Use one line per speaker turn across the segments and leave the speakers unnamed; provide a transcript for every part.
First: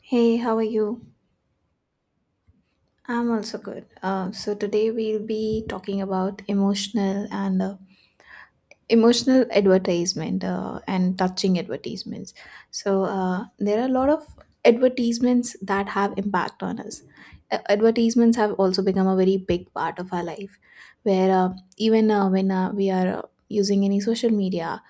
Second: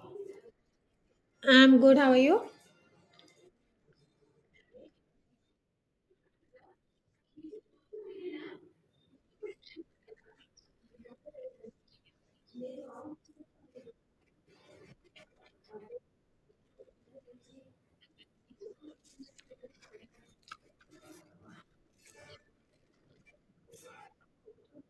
Hey, how are you?
I'm good. How are you?
I'm also good. So today we'll be talking about emotional and emotional advertisement and touching advertisements. There are a lot of advertisements that have impact on us. Advertisements have also become a very big part of our life, where even when we are using any social media,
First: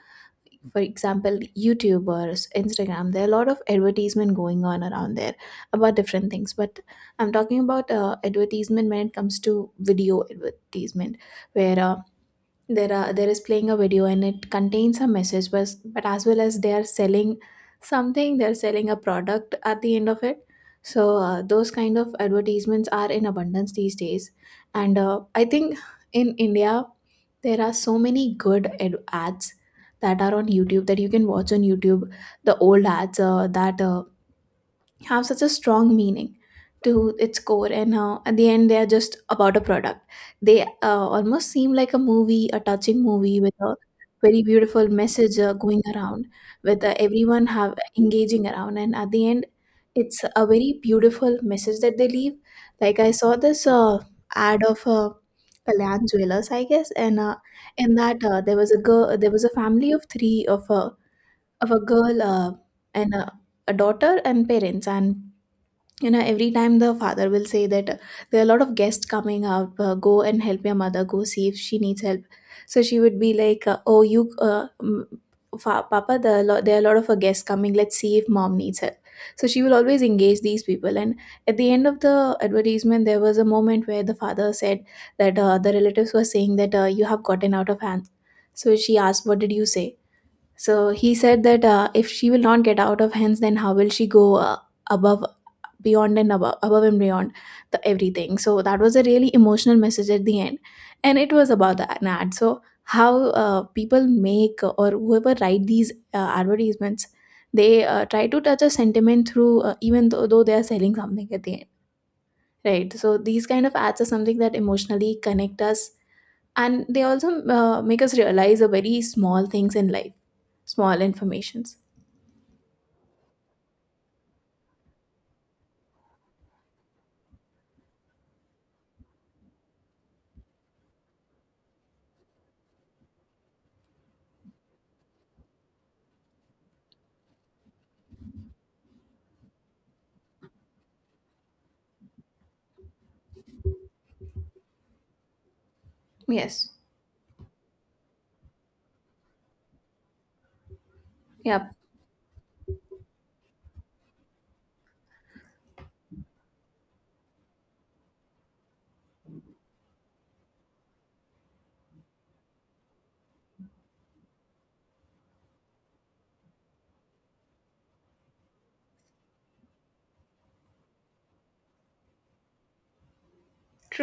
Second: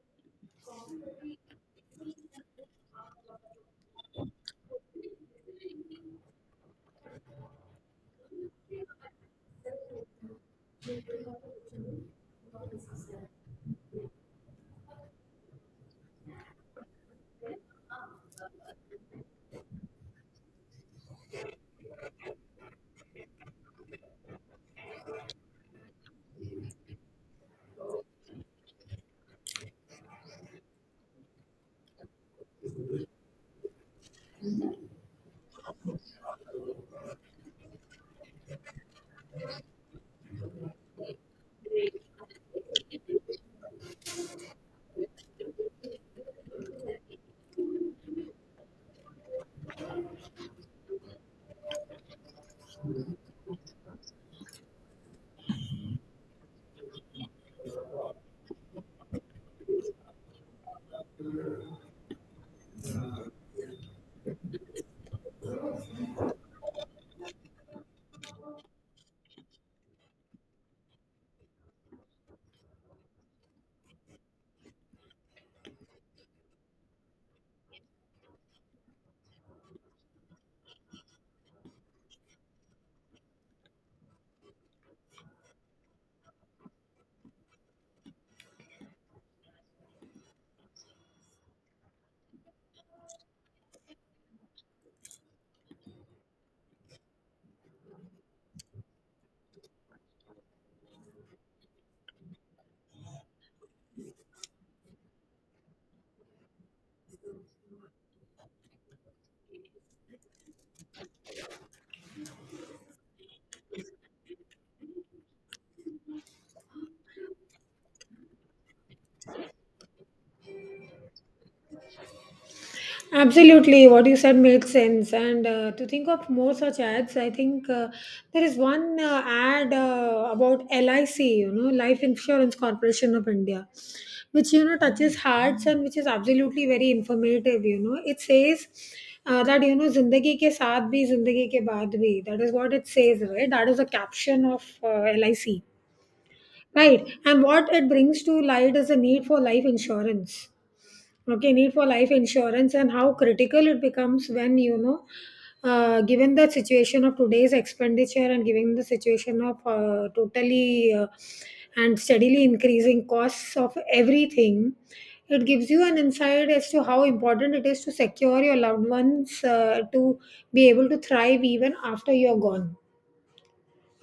for example youtubers, instagram, there are a lot of advertisement going on around there about different things. But I'm talking about advertisement when it comes to video advertisement, where there is playing a video and it contains a message but as well as they are selling something, they're selling a product at the end of it. So those kind of advertisements are in abundance these days, and I think in india there are so many good ads that are on youtube that you can watch on youtube. The old ads that have such a strong meaning to its core, and at the end they are just about a product. They almost seem like a movie, a touching movie with a very beautiful message going around with everyone have engaging around, and at the end it's a very beautiful message that they leave. Like I saw this ad of kalyan jewelers I guess, and in that there was a girl, there was a family of three, of a girl and a daughter and parents. And you know every time the father will say that there are a lot of guests coming out, go and help your mother, go see if she needs help. So she would be like uh, mm, papa, there are a lot of guests coming, let's see if mom needs help. So she will always engage these people. And at the end of the advertisement there was a moment where the father said that the relatives were saying that you have gotten out of hand. So she asked, what did you say? So he said that if she will not get out of hands, then how will she go above, beyond and above, above and beyond the everything? So that was a really emotional message at the end, and it was about the an ad. So how people make or whoever write these advertisements, they try to touch a sentiment through though they are selling something at the end, right? So these kind of ads are something that emotionally connect us, and they also make us realize the very small things in life, small informations.
Absolutely, what you said makes sense. And to think of more such ads, I think there is one ad about LIC, you know, Life Insurance Corporation of India, which you know touches hearts and which is absolutely very informative. You know, it says that you know, "Zindagi ke saath bhi, zindagi ke baad bhi." That is what it says, right? That is a caption of LIC,
Yes.
right? And what it brings to light is the need for life insurance, okay,
Yep.
need for life insurance and how critical it becomes when you know given the situation of today's expenditure and given the situation of totally and steadily increasing costs of everything. It gives you an insight as to how important it is to secure your loved ones, to be able to thrive even after you're gone.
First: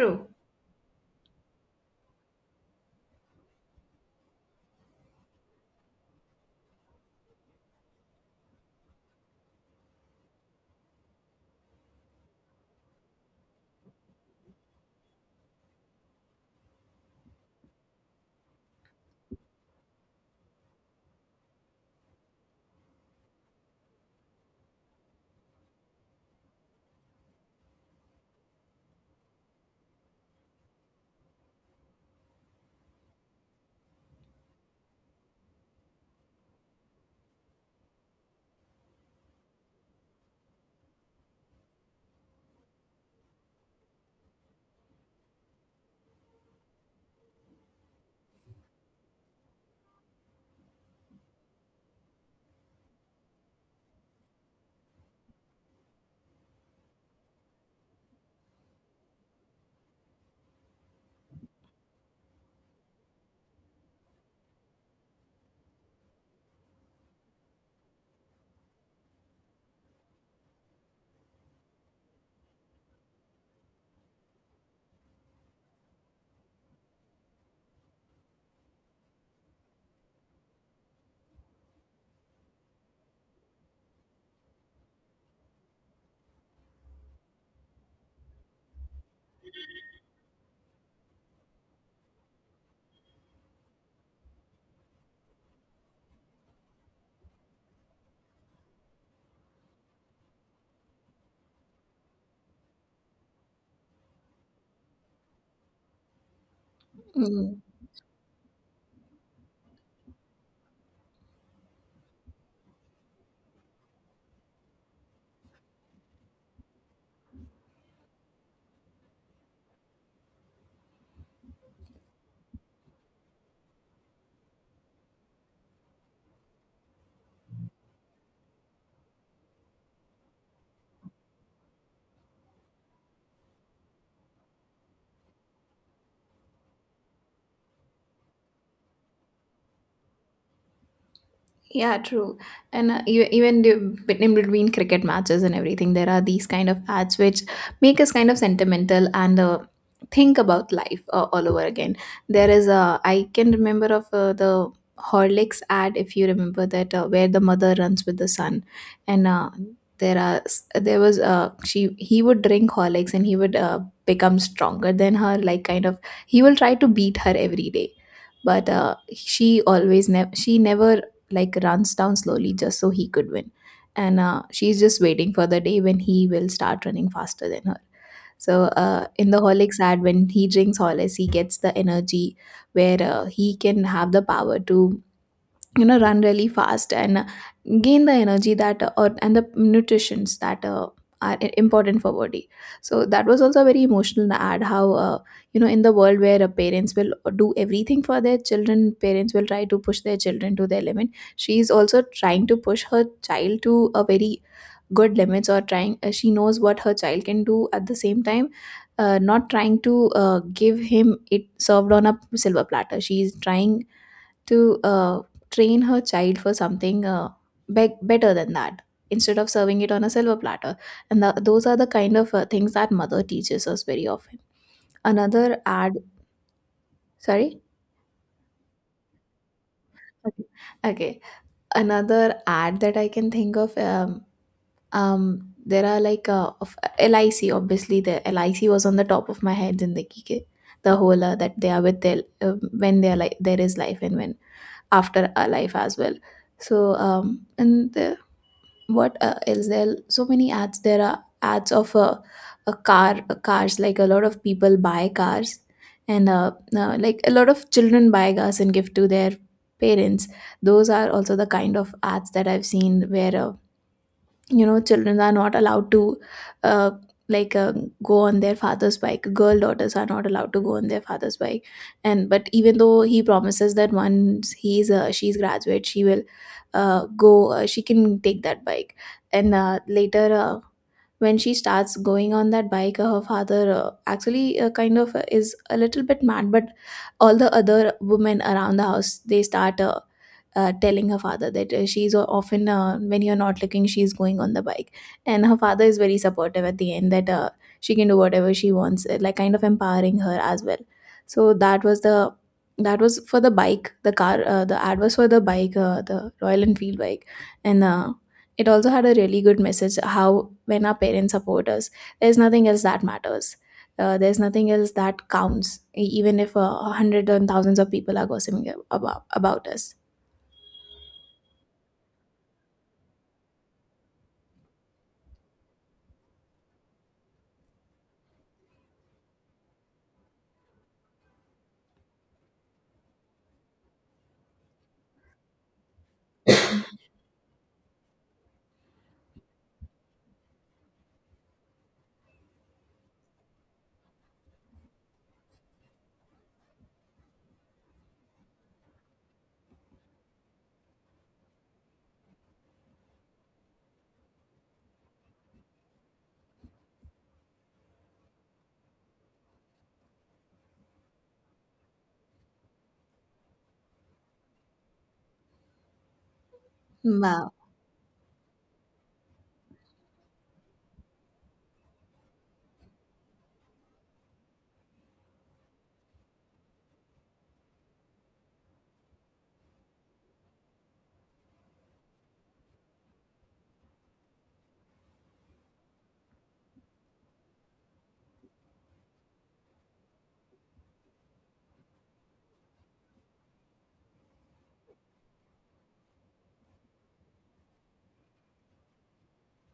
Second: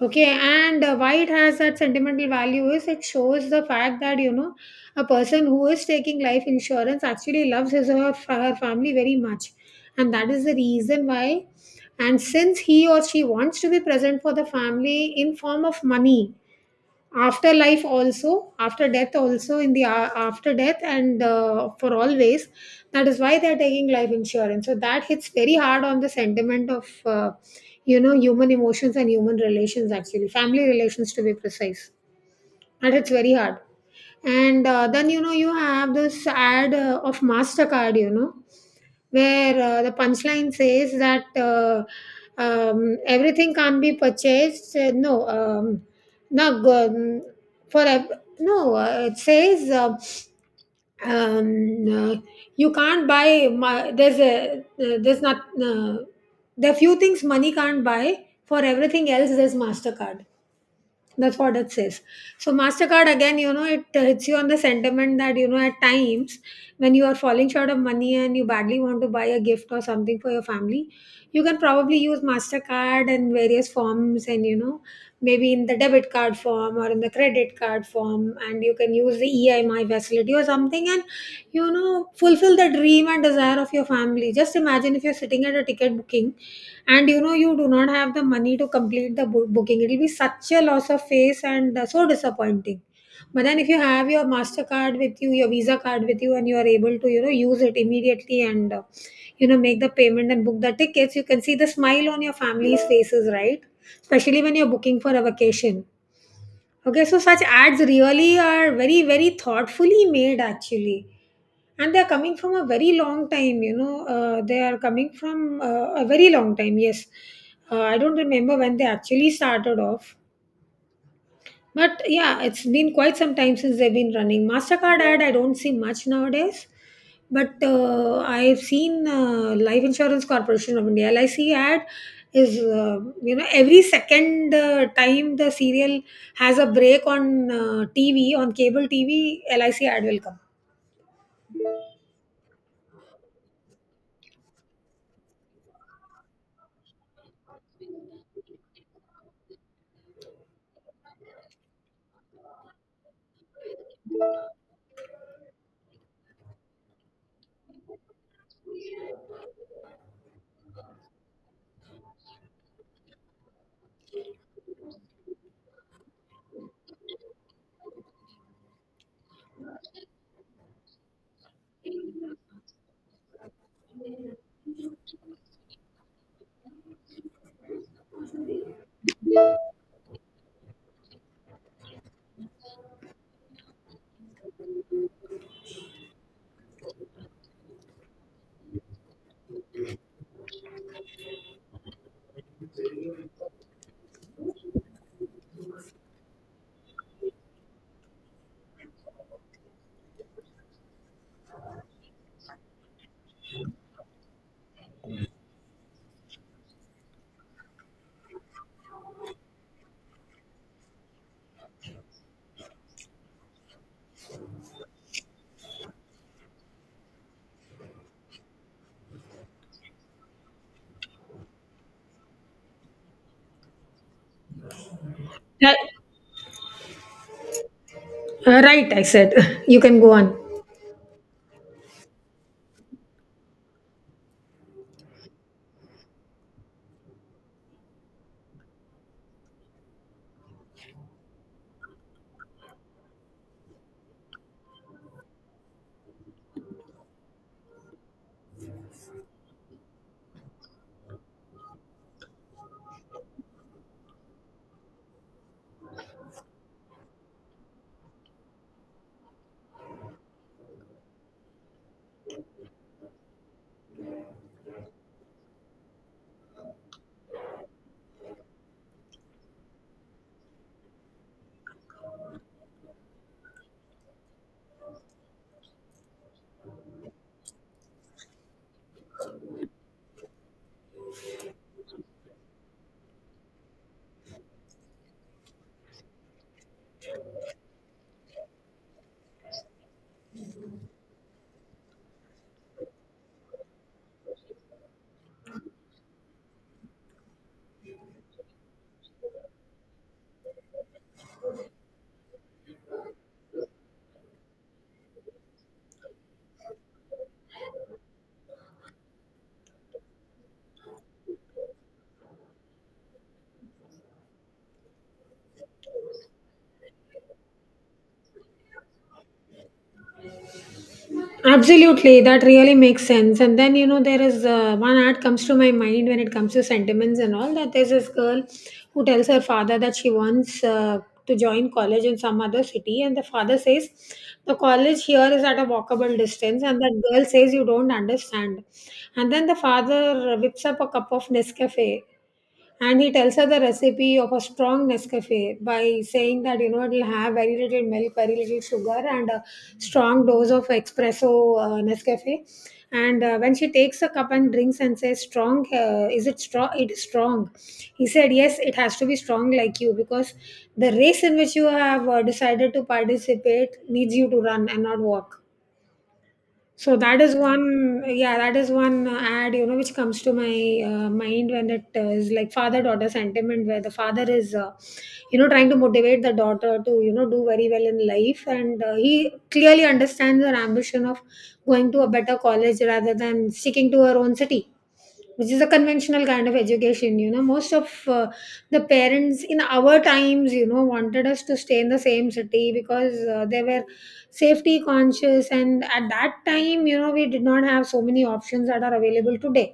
Okay, and why it has that sentimental value is it shows the fact that you know a person who is taking life insurance actually loves his or her family very much, and that is the reason why. And since he or she wants to be present for the family in form of money, after life also, after death also, in the after death, and for always, that is why they are taking life insurance. So that hits very hard on the sentiment of you know human emotions and human relations, actually family relations to be precise, and it's very hard. And then you know you have this ad of Mastercard, you know, where the punchline says that everything can't be purchased no no go- for ev- no it says um, uh, you can't buy my, there's a there's not uh, there are few things money can't buy, for everything else there's Mastercard. That's what it says. So MasterCard again, you know, it hits you on the sentiment that, you know, at times when you are falling short of money and you badly want to buy a gift or something for your family, you can probably use MasterCard in various forms and, you know, maybe in the debit card form or in the credit card form, and you can use the EMI facility or something, and, you know, fulfill the dream and desire of your family. Just imagine if you're sitting at a ticket booking and you know you do not have the money to complete the booking. It will be such a loss of face, and so disappointing. But then if you have your Mastercard with you, your Visa card with you, and you are able to, you know, use it immediately, and you know, make the payment and book the tickets, you can see the smile on your family's faces, right, especially when you're booking for a vacation. Okay, so such
Mm.
ads really are very, very thoughtfully made actually, and they are coming from a very long time, you know, they are coming from a very long time, yes. I don't remember when they actually started off, but yeah, it's been quite some time since they've been running. Mastercard ad, I don't see much nowadays. But I've seen Life Insurance Corporation of India, LIC, ad is, you know, every second time the serial has a break on TV, on cable TV, LIC ad will come.
Yeah, true. And in between cricket matches and everything, there are these kind of ads which make us kind of sentimental and think about life all over again. There is a, I can remember of the Horlicks ad if you remember that, where the mother runs with the son, and there are s- there was she he would drink Horlicks and he would become stronger than her. Like kind of he will try to beat her every day. But she always never she never like runs down slowly just so he could win. And she's just waiting for the day when he will start running faster than her. So in the Horlicks ad, when he drinks Horlicks, he gets the energy where he can have the power to you know run really fast and gain the energy that or and the nutritions that are important for body. So that was also a very emotional ad. How you know in the world where parents will do everything for their children, parents will try to push their children to their limit, she is also trying to push her child to a very good limits, or trying, she knows what her child can do, at the same time not trying to give him it served on a silver platter. She is trying to train her child for something better than that, instead of serving it on a silver platter. And those are the kind of things that mother teaches us very often. Another
Yeah.
ad, sorry.
Right, I said. You can go on.
Okay, okay. Another ad that I can think of, there are like of lic, obviously the lic was on the top of my head, in the kike the whole that they are with their uh, when they are, like there is life and when after a life as well. So and the what else, there are so many ads. There are ads of a car cars, like a lot of people buy cars, and like a lot of children buy cars and give to their parents. Those are also the kind of ads that I've seen where you know children are not allowed to uh, like uh, go on their father's bike, girl daughters are not allowed to go on their father's bike. And but even though he promises that once he's she's graduate, she will go she can take that bike. And later when she starts going on that bike, her father actually kind of is a little bit mad, but all the other women around the house they start telling her father that she's often when you're not looking she's going on the bike. And her father is very supportive at the end, that she can do whatever she wants, like kind of empowering her as well. So that was for the bike, the car, the ad was for the bike, the royal enfield bike. And it also had a really good message, how when our parents support us, there's nothing else that matters. There's nothing else that counts, even if hundreds and thousands of people are gossiping about us.
Absolutely, that really makes sense. And then, you know, there is one ad comes to my mind when it comes to sentiments and all that. There's this girl who tells her father that she wants to join college in some other city, and the father says the college here is at a walkable distance, and that girl says you don't understand. And then the father whips up a cup of Nescafe, and he tells her the recipe of a strong Nescafe by saying that you know it'll have very little milk, very little sugar, and a strong dose of espresso Nescafe. And when she takes a cup and drinks and says, "Strong, is it strong? It is strong." He said, "Yes, it has to be strong like you because the race in which you have decided to participate needs you to run and not walk." So that is one, yeah, that is one ad, you know, which comes to my mind when it is like father-daughter sentiment, where the father is, you know, trying to motivate the daughter to, you know, do very well in life, and he clearly understands her ambition of going to a better college rather than sticking to our own city, which is a conventional kind of education. You know, most of the parents in our times, you know, wanted us to stay in the same city because they were safety conscious, and at that time, you know, we did not have so many options that are available today.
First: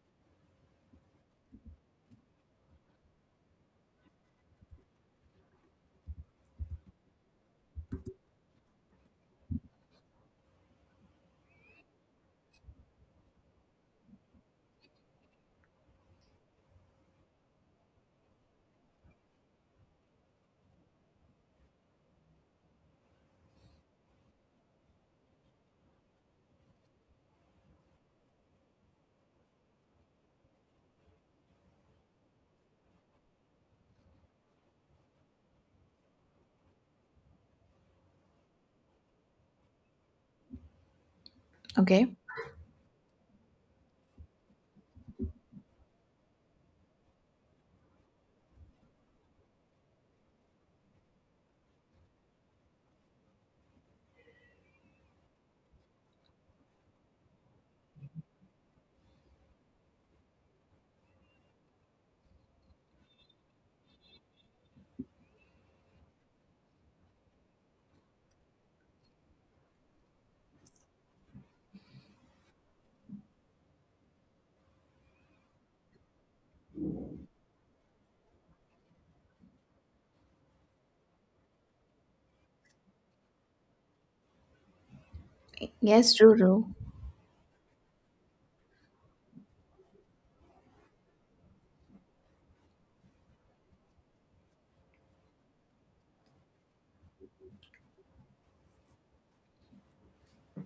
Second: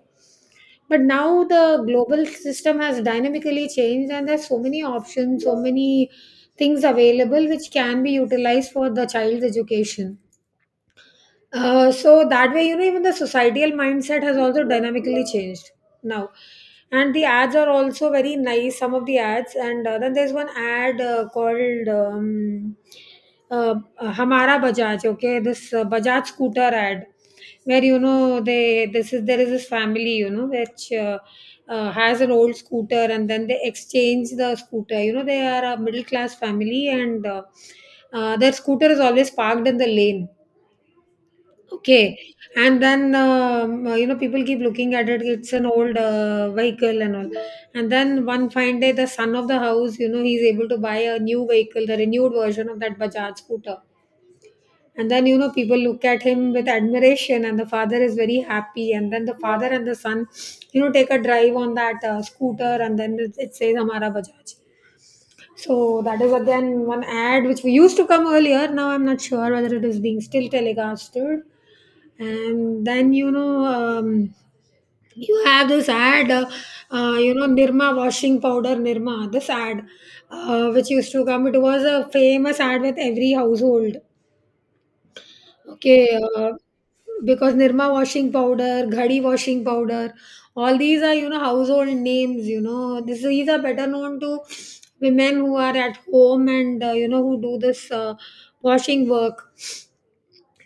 But now the global system has dynamically changed, and there's so many options, so many things available which can be utilized for the child's education. So that way, you know, even the societal mindset has also dynamically changed now. And the ads are also very nice, some of the ads. And then there's one ad called uh, Hamara Bajaj, okay, this Bajaj scooter ad, where, you know, they this is there is this family, you know, which has an old scooter, and then they exchange the scooter. You know, they are a middle class family, and their scooter is always parked in the lane. Okay, and then you know, people keep looking at it. It's an old vehicle and all. And then one fine day, the son of the house, you know, he's able to buy a new vehicle, the renewed version of that Bajaj scooter. And then you know people look at him with admiration, and the father is very happy. And then the father and the son, you know, take a drive on that scooter, and then it says "Hamara Bajaj." So that is again one ad which we used to come earlier. Now I'm not sure whether it is being still telecasted. And then you know you have this ad, you know, Nirma washing powder, Nirma. This ad, which used to come, it was a famous ad with every household.
Yes,
Okay,
true, true.
because Nirma washing powder, Ghadi washing powder, all these are, you know, household names, you know. These are better known to women who are at home, and, you know, who do this washing work.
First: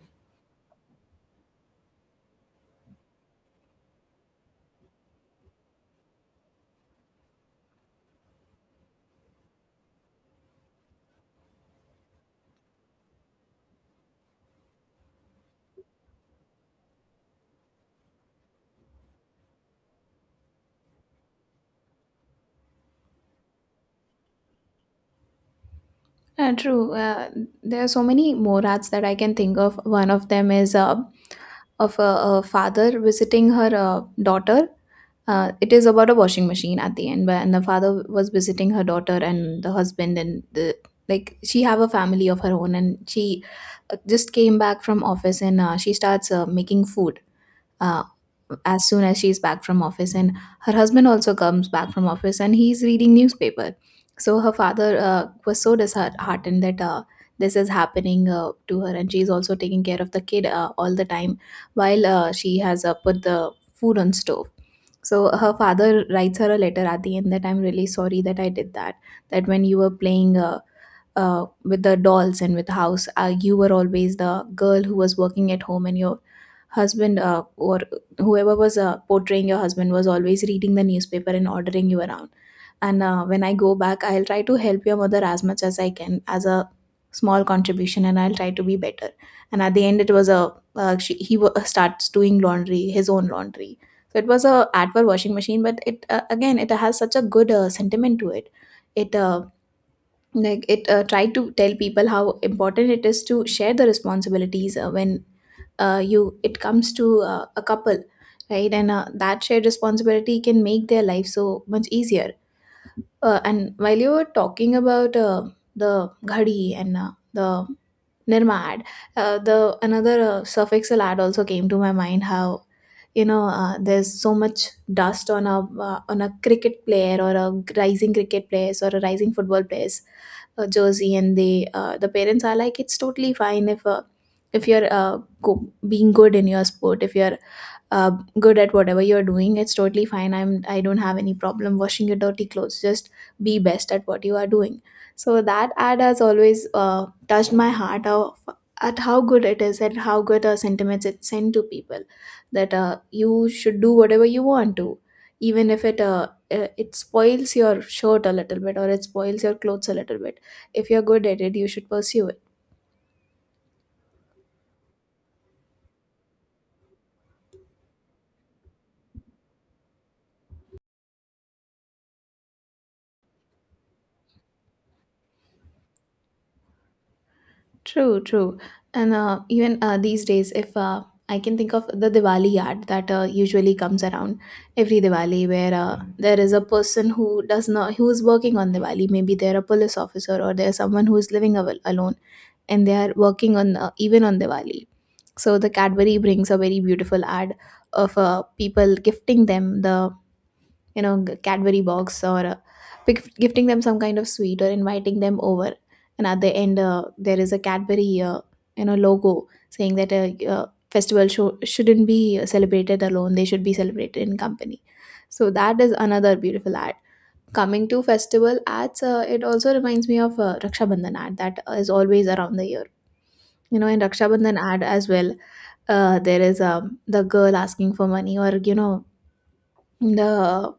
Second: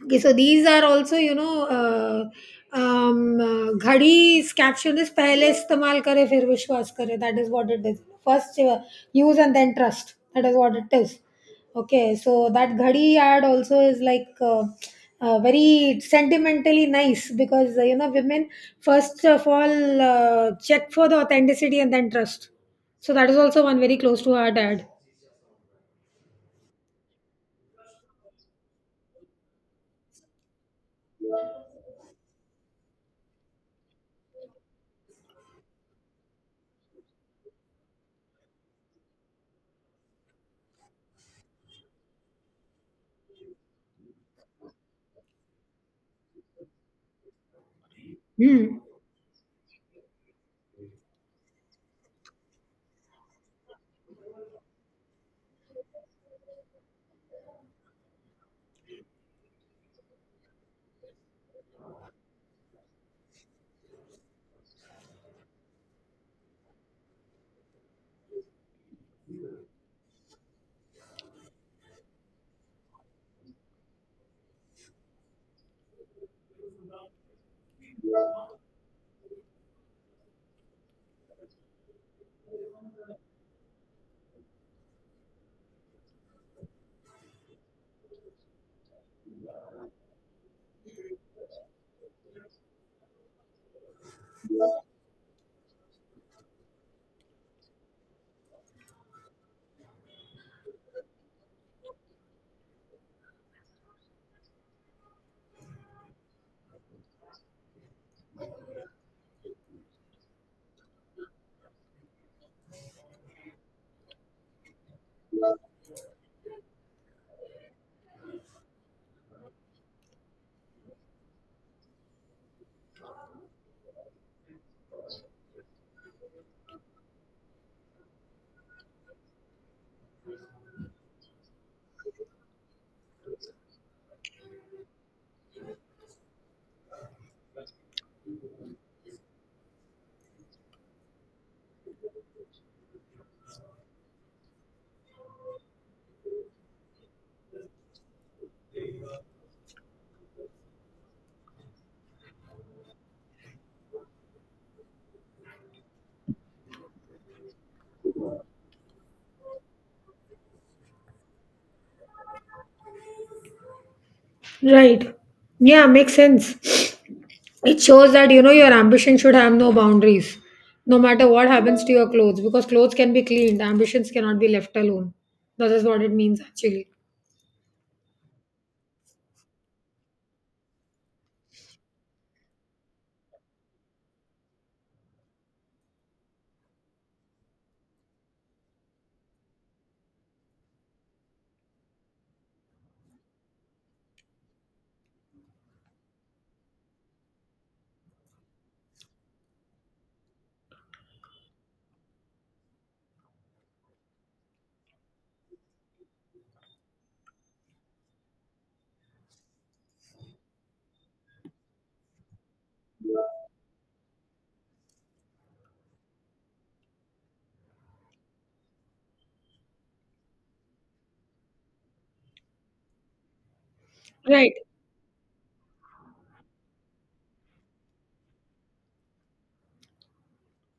Okay, so these are also you know घड़ी इस caption is पहले इस्तेमाल करे फिर विश्वास करे. That is what it is. First use and then trust. That is what it is. Okay, so that घड़ी ad also is like very sentimentally nice because you know women first of all check for the authenticity and then trust. So that is also one very close to our dad.
True. There are so many morals that I can think of. One of them is a father visiting her daughter. It is about a washing machine at the end, where, and the father was visiting her daughter and the husband and the like. She have a family of her own, and she just came back from office, and she starts making food uh,
Hmm.
as soon as she's back from office. And her husband also comes back from office and he's reading newspaper. So her father was so disheartened that this is happening to her, and she's also taking care of the kid all the time, while she has put the food on stove. So her father writes her a letter at the end that, I'm really sorry that I did that, that when you were playing with the dolls and with the house, you were always the girl who was working at home, and your husband or whoever was portraying your husband was always reading the newspaper and ordering you around. And when I go back I'll try to help your mother as much as I can as a small contribution, and I'll try to be better. And at the end it was a, starts doing laundry, his own laundry. So it was a ad for washing machine, but it again it has such a good sentiment to it. It tried to tell people how important it is to share the responsibilities when you it comes to a couple, right? And that shared responsibility can make their life so much easier. Uh, and while you were talking about the ghadi and the Nirmad. The another suffixal ad also came to my mind. How there's so much dust on a cricket player or a rising cricket players or a rising football players jersey, and the parents are like, it's totally fine if you're being good in your sport, if you're uh, good at whatever you're doing. It's totally fine. I don't have any problem washing your dirty clothes, just be best at what you are doing. So that ad has always touched my heart of at how good it is and how good a sentiments it sent to people, that you should do whatever you want to, even if it spoils your shirt a little bit or it spoils your clothes a little bit. If you're good at it, you should pursue it.
Right. Yeah, makes sense. It shows that you know your ambition should have no boundaries, no matter what happens to your clothes, because clothes can be cleaned, ambitions cannot be left alone. That is what it means actually.
True, true. And even These days, if I can think of the Diwali ad that usually comes around every Diwali, where there is a person who does not who is working on Diwali. Maybe they're a police officer or they're someone who is living alone, and they are working on even on Diwali. So the Cadbury brings a very beautiful ad of people gifting them the Cadbury box or gifting them some kind of sweet or inviting them over. And at the end there is a Cadbury logo saying that a festival show shouldn't be celebrated alone, they should be celebrated in company. So that is another beautiful ad. Coming to festival ads, it also reminds me of Raksha Bandhan ad that is always around the year. You know, in Raksha
Right.
Bandhan ad as well, there is the girl asking for money, or you know, the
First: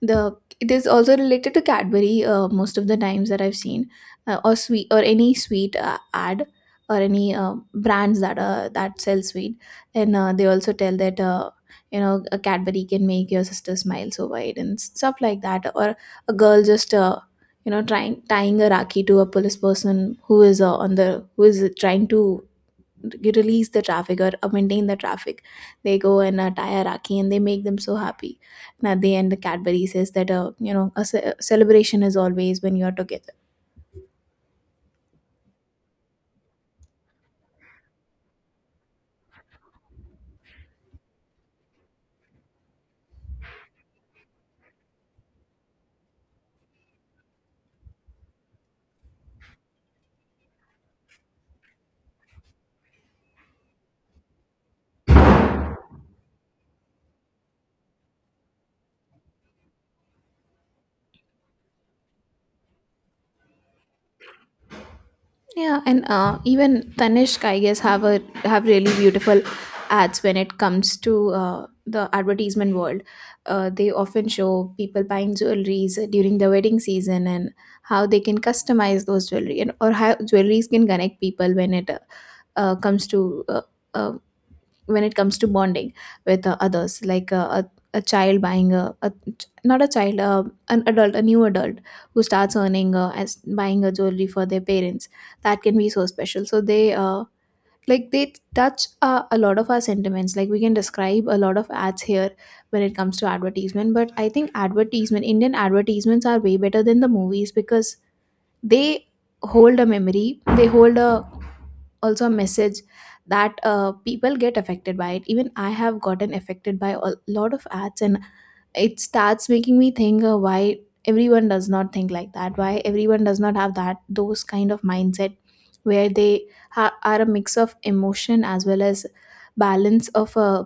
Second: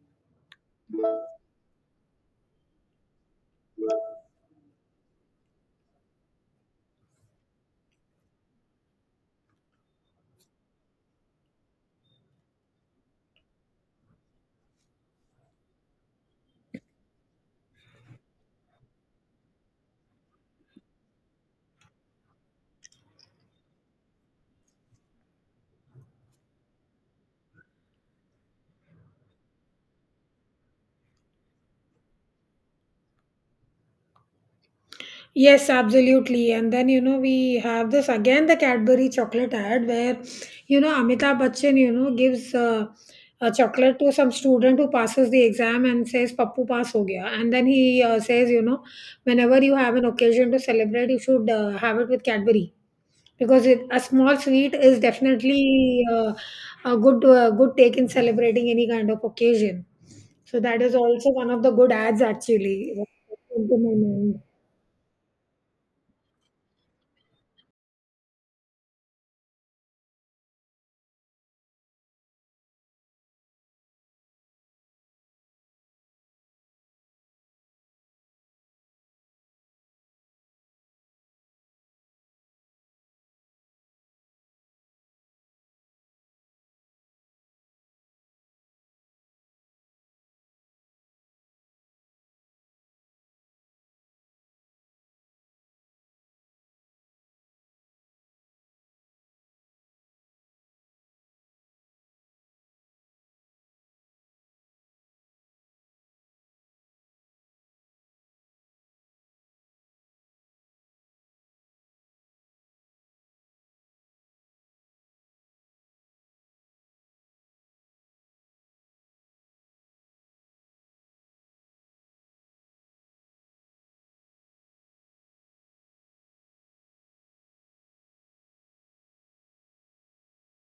the it is also related to Cadbury most of the times that I've seen. Or sweet, or any sweet ad, or any brands that sell sweet. And they also tell that, a Cadbury can make your sister smile so wide and stuff like that. Or a girl just, trying tying a rakhi to a police person who is, on the who is trying to release the traffic or maintain the traffic. They go and tie a rakhi and they make them so happy. And at the end, the Cadbury says that, a celebration is always when you are together.
Yes, absolutely. And then, you know, we have this again the Cadbury chocolate ad where, you know, Amitabh Bachchan, you know, gives a chocolate to some student who passes the exam and says, Pappu pass ho gaya. And then he says, you know, whenever you have an occasion to celebrate, you should have it with Cadbury, because a small sweet is definitely a good, good take in celebrating any kind of occasion. So that is also one of the good ads actually.
Yeah, and even Tanishq, I guess, have a have really beautiful ads when it comes to uh, the advertisement world. They often show people buying jewelries during the wedding season, and how they can customize those jewelry, and or how jewelries can connect people uh, comes to uh, uh, when it comes to bonding with others, like a child buying a not a child, an adult, a new adult who starts earning, as buying a jewelry for their parents. That can be so special. So they like they touch a lot of our sentiments. Like, we can describe a lot of ads here when it comes to advertisement. But I think advertisement Indian advertisements are way better than the movies, because they hold a memory, they hold a also a message, that people get affected by it. Even I have gotten affected by a lot of ads, and it starts making me think, why everyone does not think like that, why everyone does not have that those kind of mindset, where they are a mix of emotion as well as balance of,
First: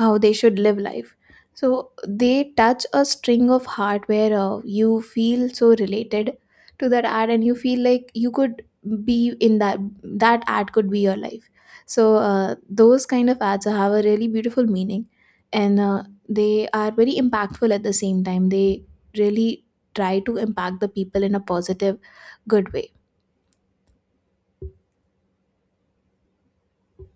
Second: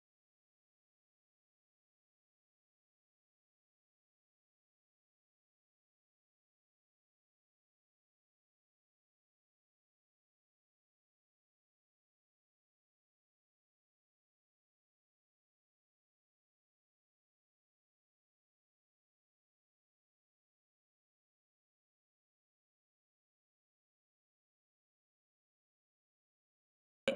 how they should live life. So they touch a string of heart where, you feel so related to that ad, and you feel like you could be in that ad could be your life. So those kind of ads have a really beautiful meaning, and they are very impactful. At the same time, they really try to impact the people in a positive, good way.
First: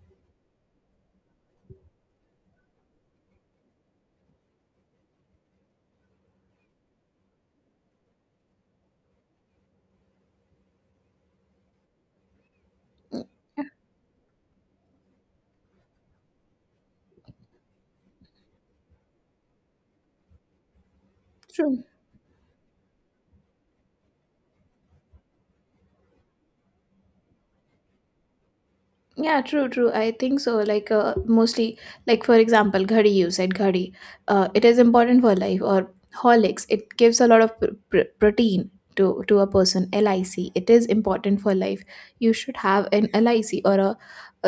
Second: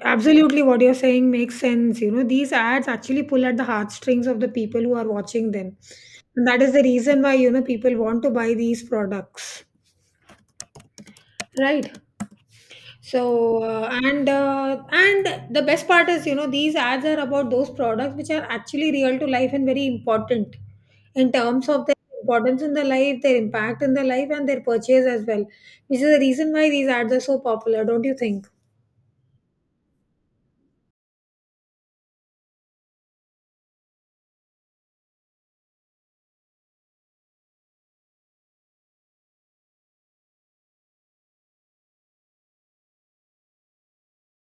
Absolutely, what you're saying makes sense. You know, these ads actually pull at the heartstrings of the people who are watching them. And that is the reason why, you know, people want to buy these products. Right.
Mm.
So,
Yeah,
and the best part is, you know, these ads are about those products which are actually real to life and very important in terms
true.
of their importance in the life, their impact in the life, and their purchase as well, which is the reason why these ads are so popular, don't you think?
Yeah, true, true. I think so. Like, mostly, like for example, ghadi, you said ghadi. It is important for life. Or Horlicks. It gives a lot of protein to a person. LIC. It is important for life. You should have an LIC, or a,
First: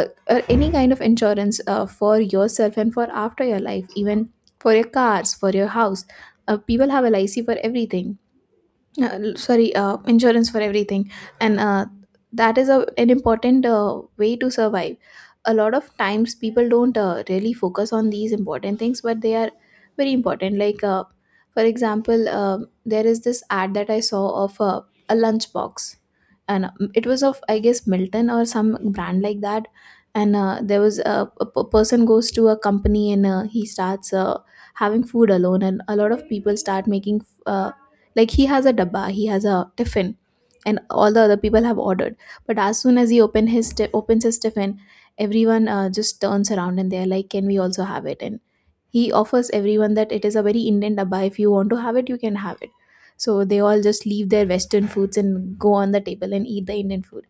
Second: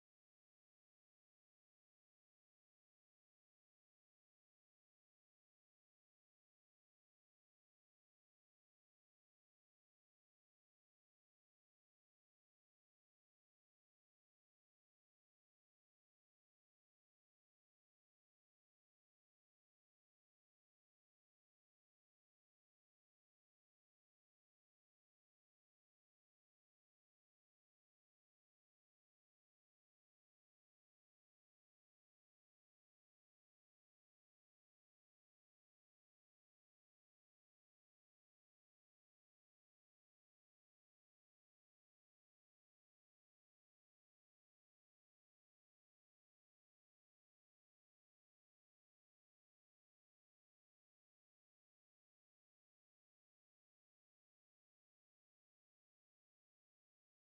a or any kind of insurance for yourself and for after your life, even for your cars, for your house. People have LIC for everything, sorry, insurance for everything. And that is a, an important way to survive. A lot of times people don't really focus on these important things, but they are very important. Like, for example, there is this ad that I saw of a lunchbox, and it was of, I guess, Milton or some brand like that. And there was a, person goes to a company, and he starts having food alone, and a lot of people start making uh, like he has a dabba, he has a tiffin, and all the other people have ordered. But as soon as he open his ti- opens his tiffin, everyone just turns around and they're like, "Can we also have it?" And he offers everyone that it is a very Indian dabba. If you want to have it, you can have it. So they all just leave their Western foods and go on the table and eat the Indian food.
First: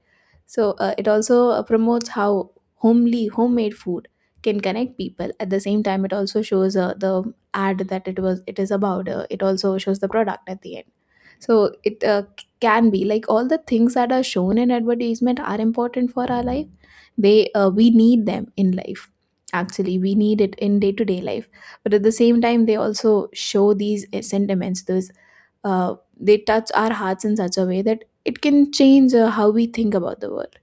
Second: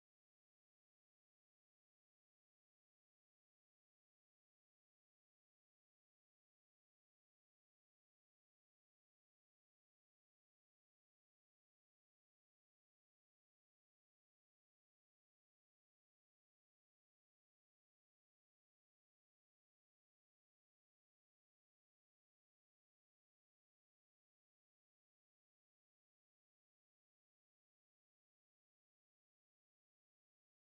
So it also promotes how homely, homemade food can connect people. At the same time, it also shows the ad that it is about, it also shows the product at the end. So it can be like all the things that are shown in advertisement are important for our life. They We need them in life, actually we need it in day to day life. But at the same time, they also show these sentiments, those they touch our hearts in such a way that it can change how we think about the world.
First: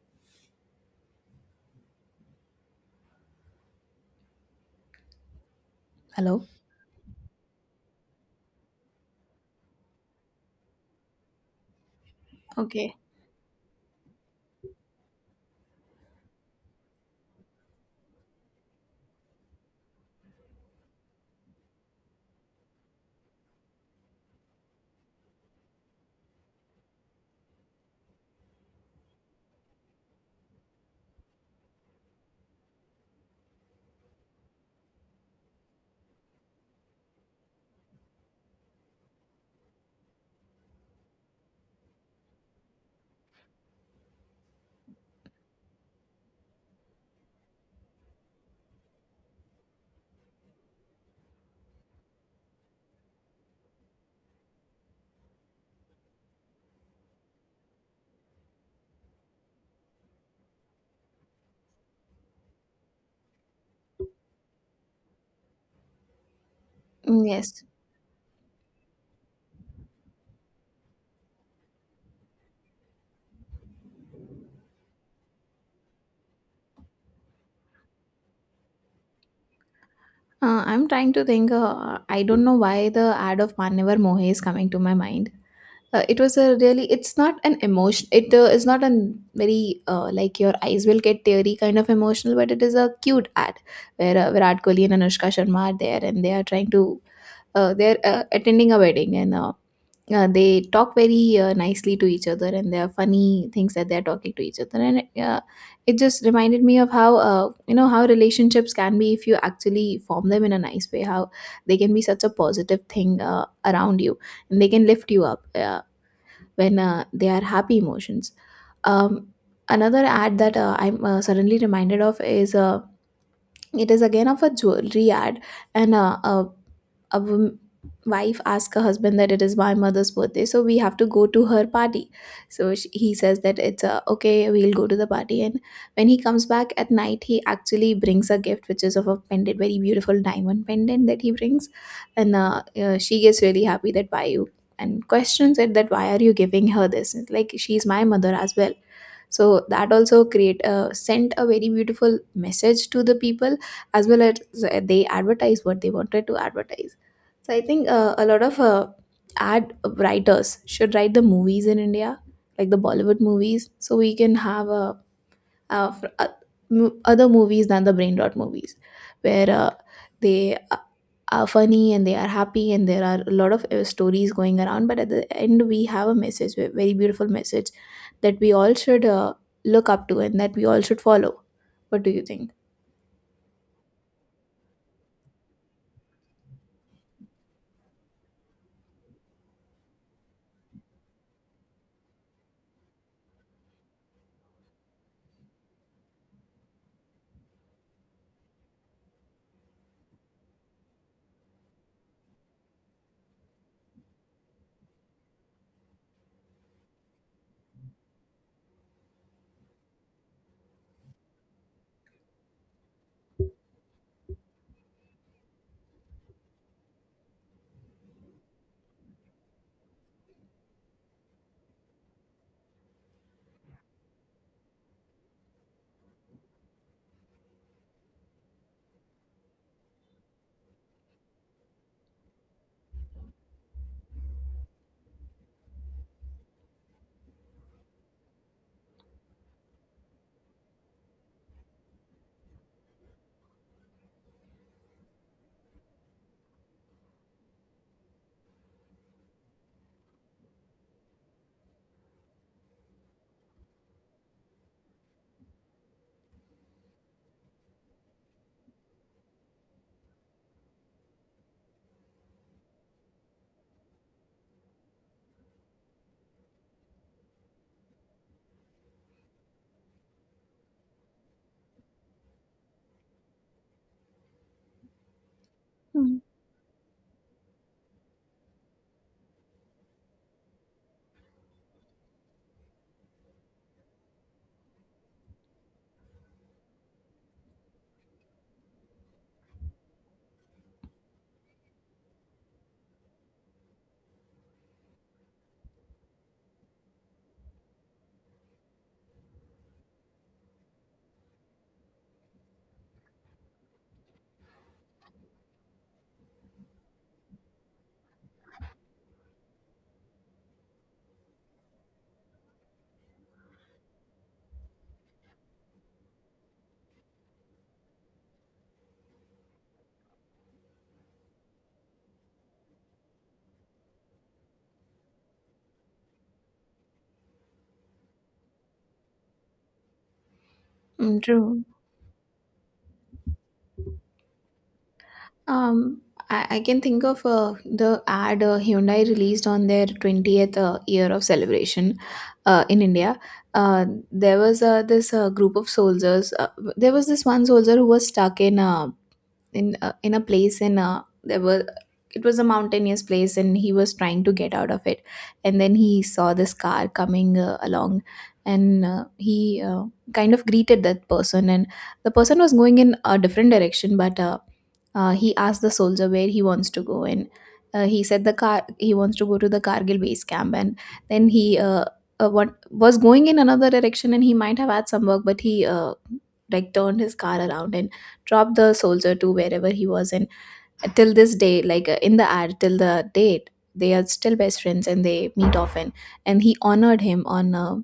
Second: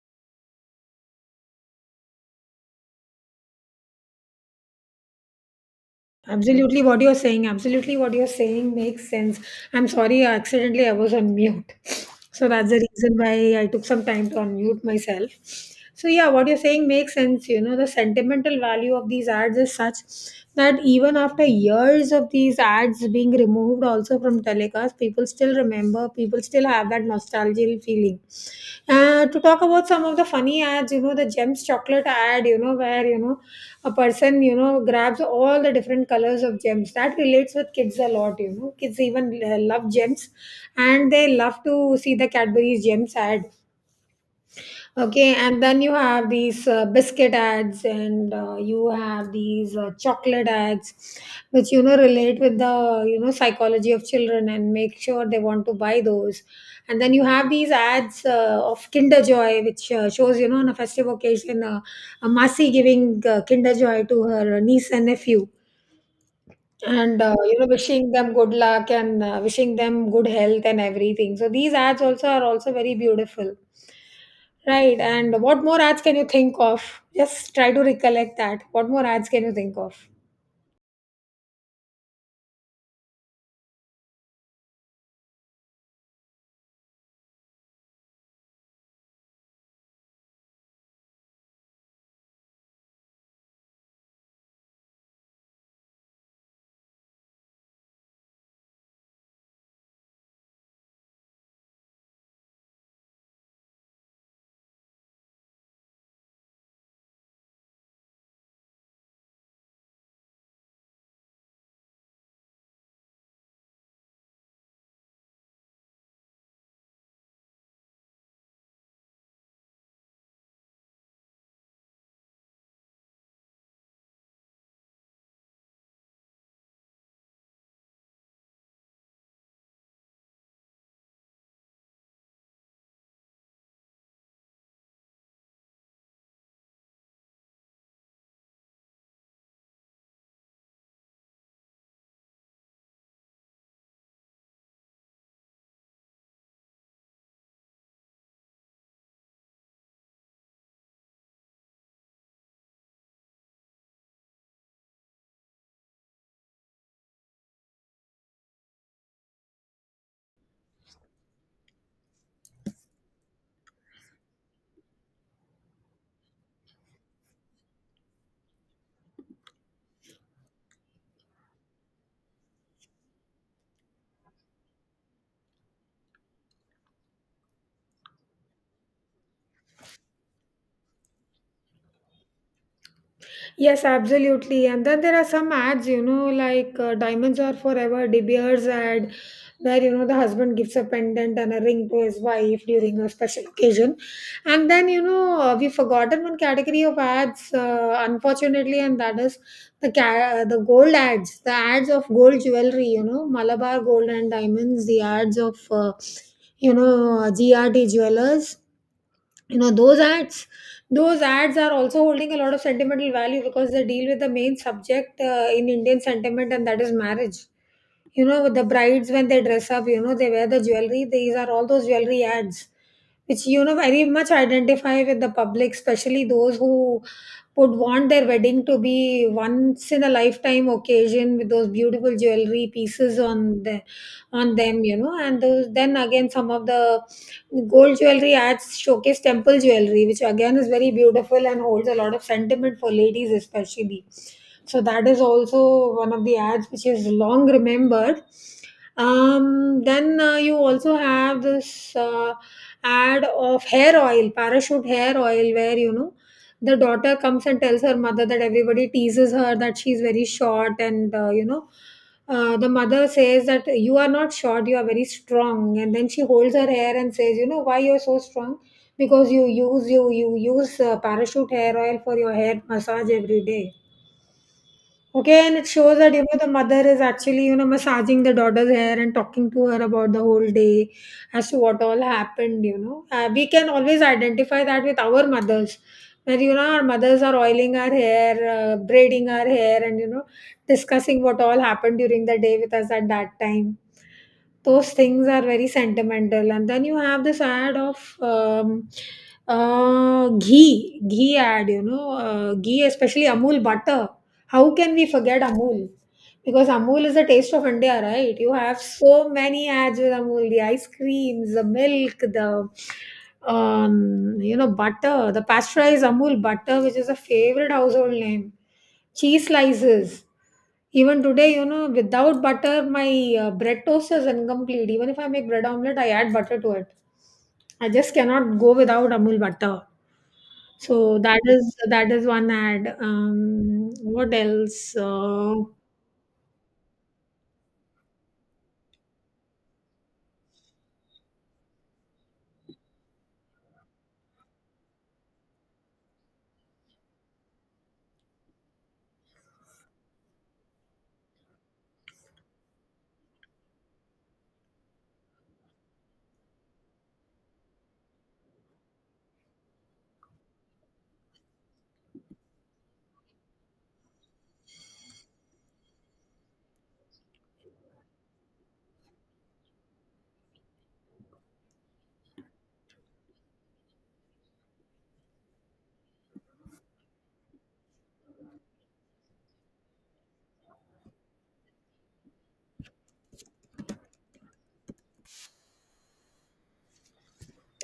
Hello.
Absolutely, what you're saying makes sense. I'm sorry, accidentally, I was on mute. So that's the
Okay.
reason why I took some time to unmute myself. So, yeah, what you're saying makes sense. You know, the sentimental value of these ads is such that even after years of these ads being removed also from telecast, people still remember, people still have that nostalgic feeling. To talk about some of the funny ads, you know, the Gems chocolate ad, you know, where, you know, a person, you know, grabs all the different colors of gems. That relates with kids a lot, you know. Kids even love gems and they love to see the Cadbury's Gems ad. Okay, and then you have these biscuit ads, and you have these chocolate ads, which you know relate with the you know psychology of children and make sure they want to buy those. And then you have these ads of Kinder Joy, which shows you know on a festive occasion a Masi giving Kinder Joy to her niece and nephew, and
Mm,
you
yes.
know wishing them good luck and wishing them good health and everything. So these ads also are also very beautiful. Right. And what more ads can you think of? Just try to recollect that. What more ads can you think of?
I'm trying to think. I don't know why the ad of Mannevar Mohe is coming to my mind. It was a really it's not an emotion, it is not a very like your eyes will get teary kind of emotional, but it is a cute ad where Virat Kohli and Anushka Sharma are there, and they are trying to they're attending a wedding, and they talk very nicely to each other, and there are funny things that they're talking to each other. And it just reminded me of how, how relationships can be if you actually form them in a nice way, how they can be such a positive thing around you, and they can lift you up, when they are happy emotions. Um, Another ad that I'm suddenly reminded of is. It is again of a jewelry ad, and a, a wom- wife asks her husband that it is my mother's birthday, so we have to go to her party. So sh he says that it's a, okay, we'll go to the party. And when he comes back at night, he actually brings a gift, which is of a pendant, very beautiful diamond pendant that he brings. And she gets really happy that why you and questions it that why are you giving her this? It's like she's my mother as well. So that also create sent a very beautiful message to the people, as well as they advertise what they wanted to advertise. So I think a lot of ad writers should write the movies in India, like the Bollywood movies, so we can have a, other movies than the brain rot movies, where they are funny and they are happy, and there are a lot of stories going around, but at the end we have a message, a very beautiful message that we all should look up to, and that we all should follow. What do you think?
Yes, absolutely. And then there are some ads, you know, like Diamonds Are Forever, De Beers ad, where, you know, the husband gives a pendant and a ring to his wife during a special occasion. And then, you know, we've forgotten one category of ads, unfortunately, and that is the the gold ads, the ads of gold jewelry, you know, Malabar Gold and Diamonds, the ads of, you know, GRT Jewelers, you know, those ads. Those ads are also holding a lot of sentimental value because they deal with the main subject in Indian sentiment, and that is marriage. You know, the brides, when they dress up, you know, they wear the jewelry. These are all those jewelry ads which you know very much identify with the public, especially those who would want their wedding to be once in a lifetime occasion with those beautiful jewelry pieces on the on them, you know. And those, then again, some of the gold jewelry ads showcase temple jewelry, which again is very beautiful and holds a lot of sentiment for ladies especially. So that is also one of the ads which is long remembered. Then you also have this ad of hair oil, parachute hair oil, where you know the daughter comes and tells her mother that everybody teases her that she's very short, and you know the mother says that you are not short, you are very strong, and then she holds her hair and says, you know why you're so strong, because you use you use parachute hair oil for your hair massage every day. Okay, and it shows that,
Hmm.
you know, the mother is actually, you know, massaging the daughter's hair and talking to her about the whole day as to what all happened, you know. We can always identify that with our mothers, where, you know, our mothers are oiling our hair, braiding our hair, and, you know, discussing what all happened during the day with us at that time. Those things are very sentimental. And then you have this ad of ghee ad, you know, ghee, especially Amul butter. How can we forget Amul? Because Amul is the taste of India, right? You have so many ads with Amul, the ice creams, the milk, the you know, butter, the pasteurized Amul butter, which is a favorite household name, cheese slices. Even today, you know, without butter, my bread toast is incomplete. Even if I make bread omelette, I add butter to it. I just cannot go without Amul butter. So
Mm,
that
true.
is that is one ad. What else? Uh,
Um, I can think of the ad Hyundai released on their 20th year of celebration in India. Uh, there was this group of soldiers. There was this one soldier who was stuck in a place in a there were it was a mountainous place, and he was trying to get out of it. And then he saw this car coming along, and he kind of greeted that person, and the person was going in a different direction, but he asked the soldier where he wants to go. And he said the car he wants to go to the Kargil base camp. And then he what was going in another direction and he might have had some work, but he like turned his car around and dropped the soldier to wherever he was. And till this day, like in the ad till the date, they are still best friends and they meet often, and he honored him on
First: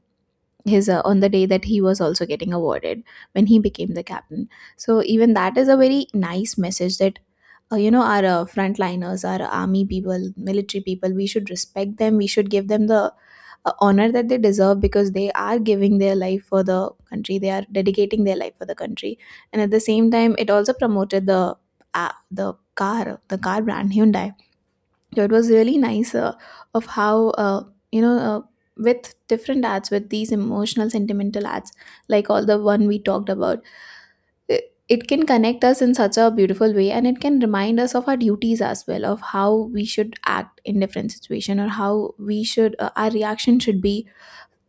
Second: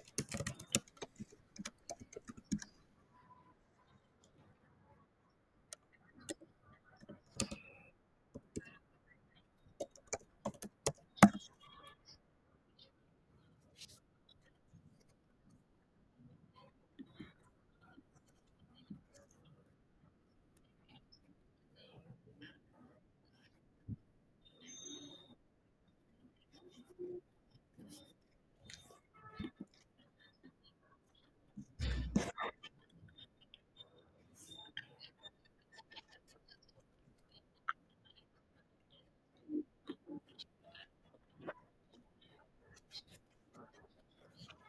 his on the day that he was also getting awarded, when he became the captain. So even that is a very nice message that our frontliners, our army people, military people, we should respect them, we should give them the honor that they deserve, because they are giving their life for the country, they are dedicating their life for the country. And at the same time, it also promoted the the car brand Hyundai. So it was really nice of how you know uh, with different ads, with these emotional sentimental ads like all the one we talked about, it can connect us in such a beautiful way, and it can remind us of our duties as well, of how we should act in different situation, or how we should our reaction should be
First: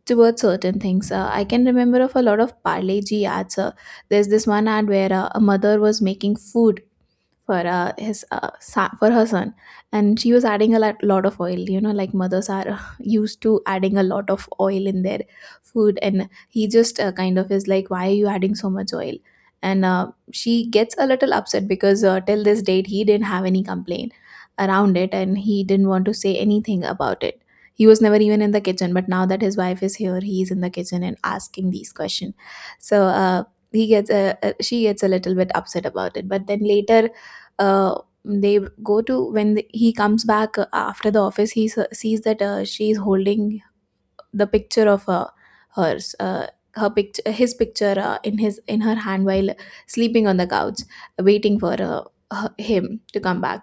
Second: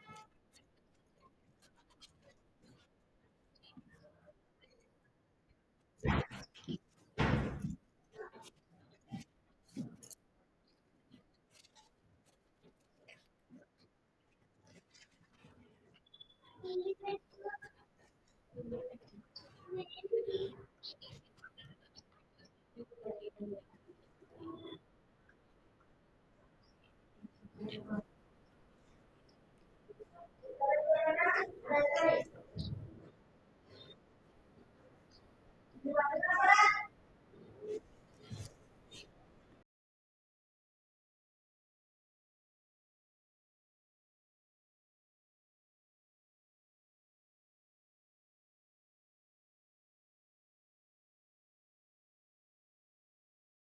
towards certain things. I can remember of a lot of Parle G ads. There's this one ad where a mother was making food for for her son, and she was adding a lot of oil, you know, like mothers are used to adding a lot of oil in their food. And he just kind of is like, why are you adding so much oil? And she gets a little upset, because till this date he didn't have any complaint around it, and he didn't want to say anything about it. He was never even in the kitchen, but now that his wife is here he's in the kitchen and asking these questions. So he gets a she gets a little bit upset about it. But then later, uh, they go to when he comes back after the office. He sees that she is holding the picture of hers uh, her picture, his picture, in her hand, while sleeping on the couch, waiting for him to come back.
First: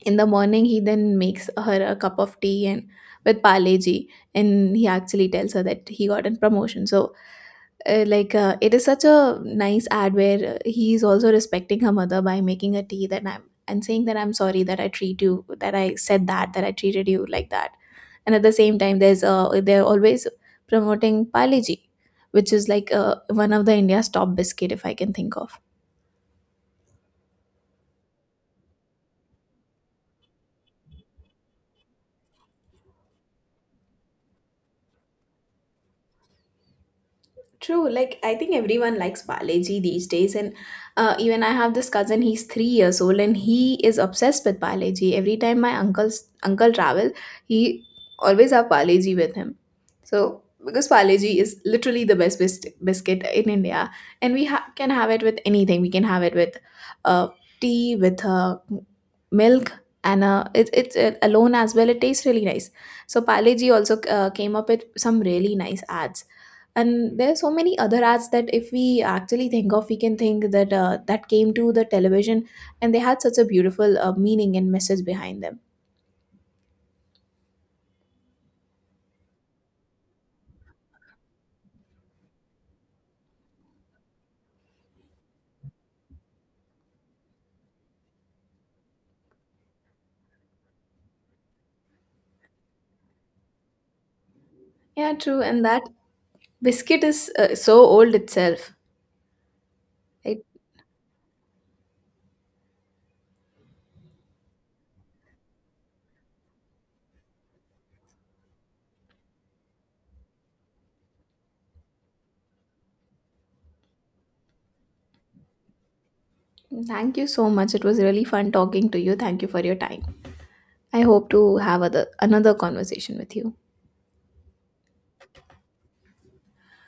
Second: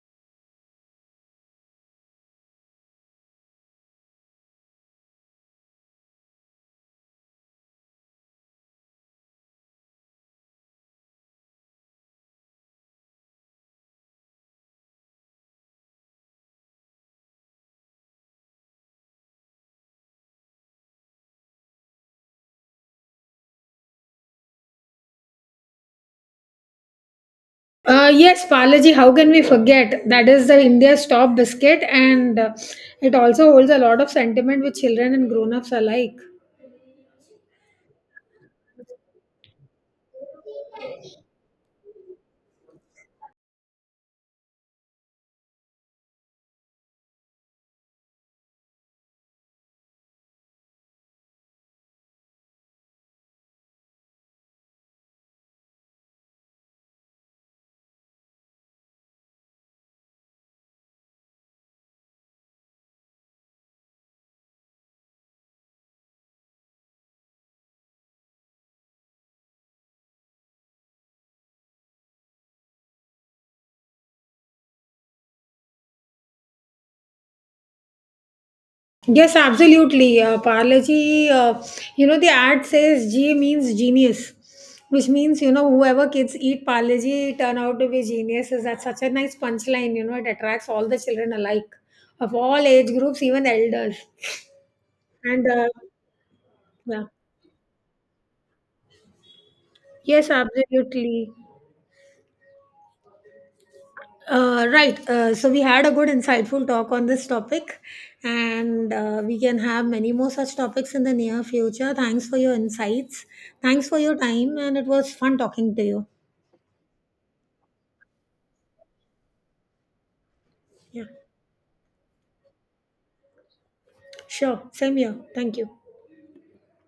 In the morning he then makes her a cup of tea, and with Paleji, and he actually tells her that he got a promotion. So it is such a nice ad where he is also respecting her mother by making a tea, that I'm, and saying that I'm sorry that I treat you, that I said that, that I treated you like that, and at the same time there's they're always promoting Palaji, which is like one of the India's top biscuit, if I can think of.
Uh, yes, Palaji, how can we forget? That is the India's top biscuit, and it also holds a lot of sentiment with children and grown ups alike.
True, like I think everyone likes Paleji these days. And even I have this cousin. He's 3 years old, and he is obsessed with Paleji. Every time my uncle travel, he always have Paleji with him. So because Paleji is literally the best biscuit in India, and we can have it with anything. We can have it with uh, tea, with milk, and it's alone as well. It tastes really nice. So Paleji also came up with some really nice ads, and there are so many other ads that if we actually think of, we can think that that came to the television, and they had such a beautiful meaning and message behind them.
Yes, absolutely. Parleji, you know, the ad says G means genius, which means, you know, whoever kids eat Parleji turn out to be geniuses. That's such a nice punchline, you know, it attracts all the children alike of all age groups, even elders.
Yeah, true.
And
And that biscuit
yeah,
is so old itself.
yes,
Right.
absolutely. Right. So we had a good, insightful talk on this topic, and we can have many more such topics in the near future. Thanks for your insights. Thanks for your time, and it was fun talking to you.
Thank you so much, it was really fun talking to you, thank you for your time. I
Yeah,
hope to have other another conversation with you.
sure. Same here. Thank you.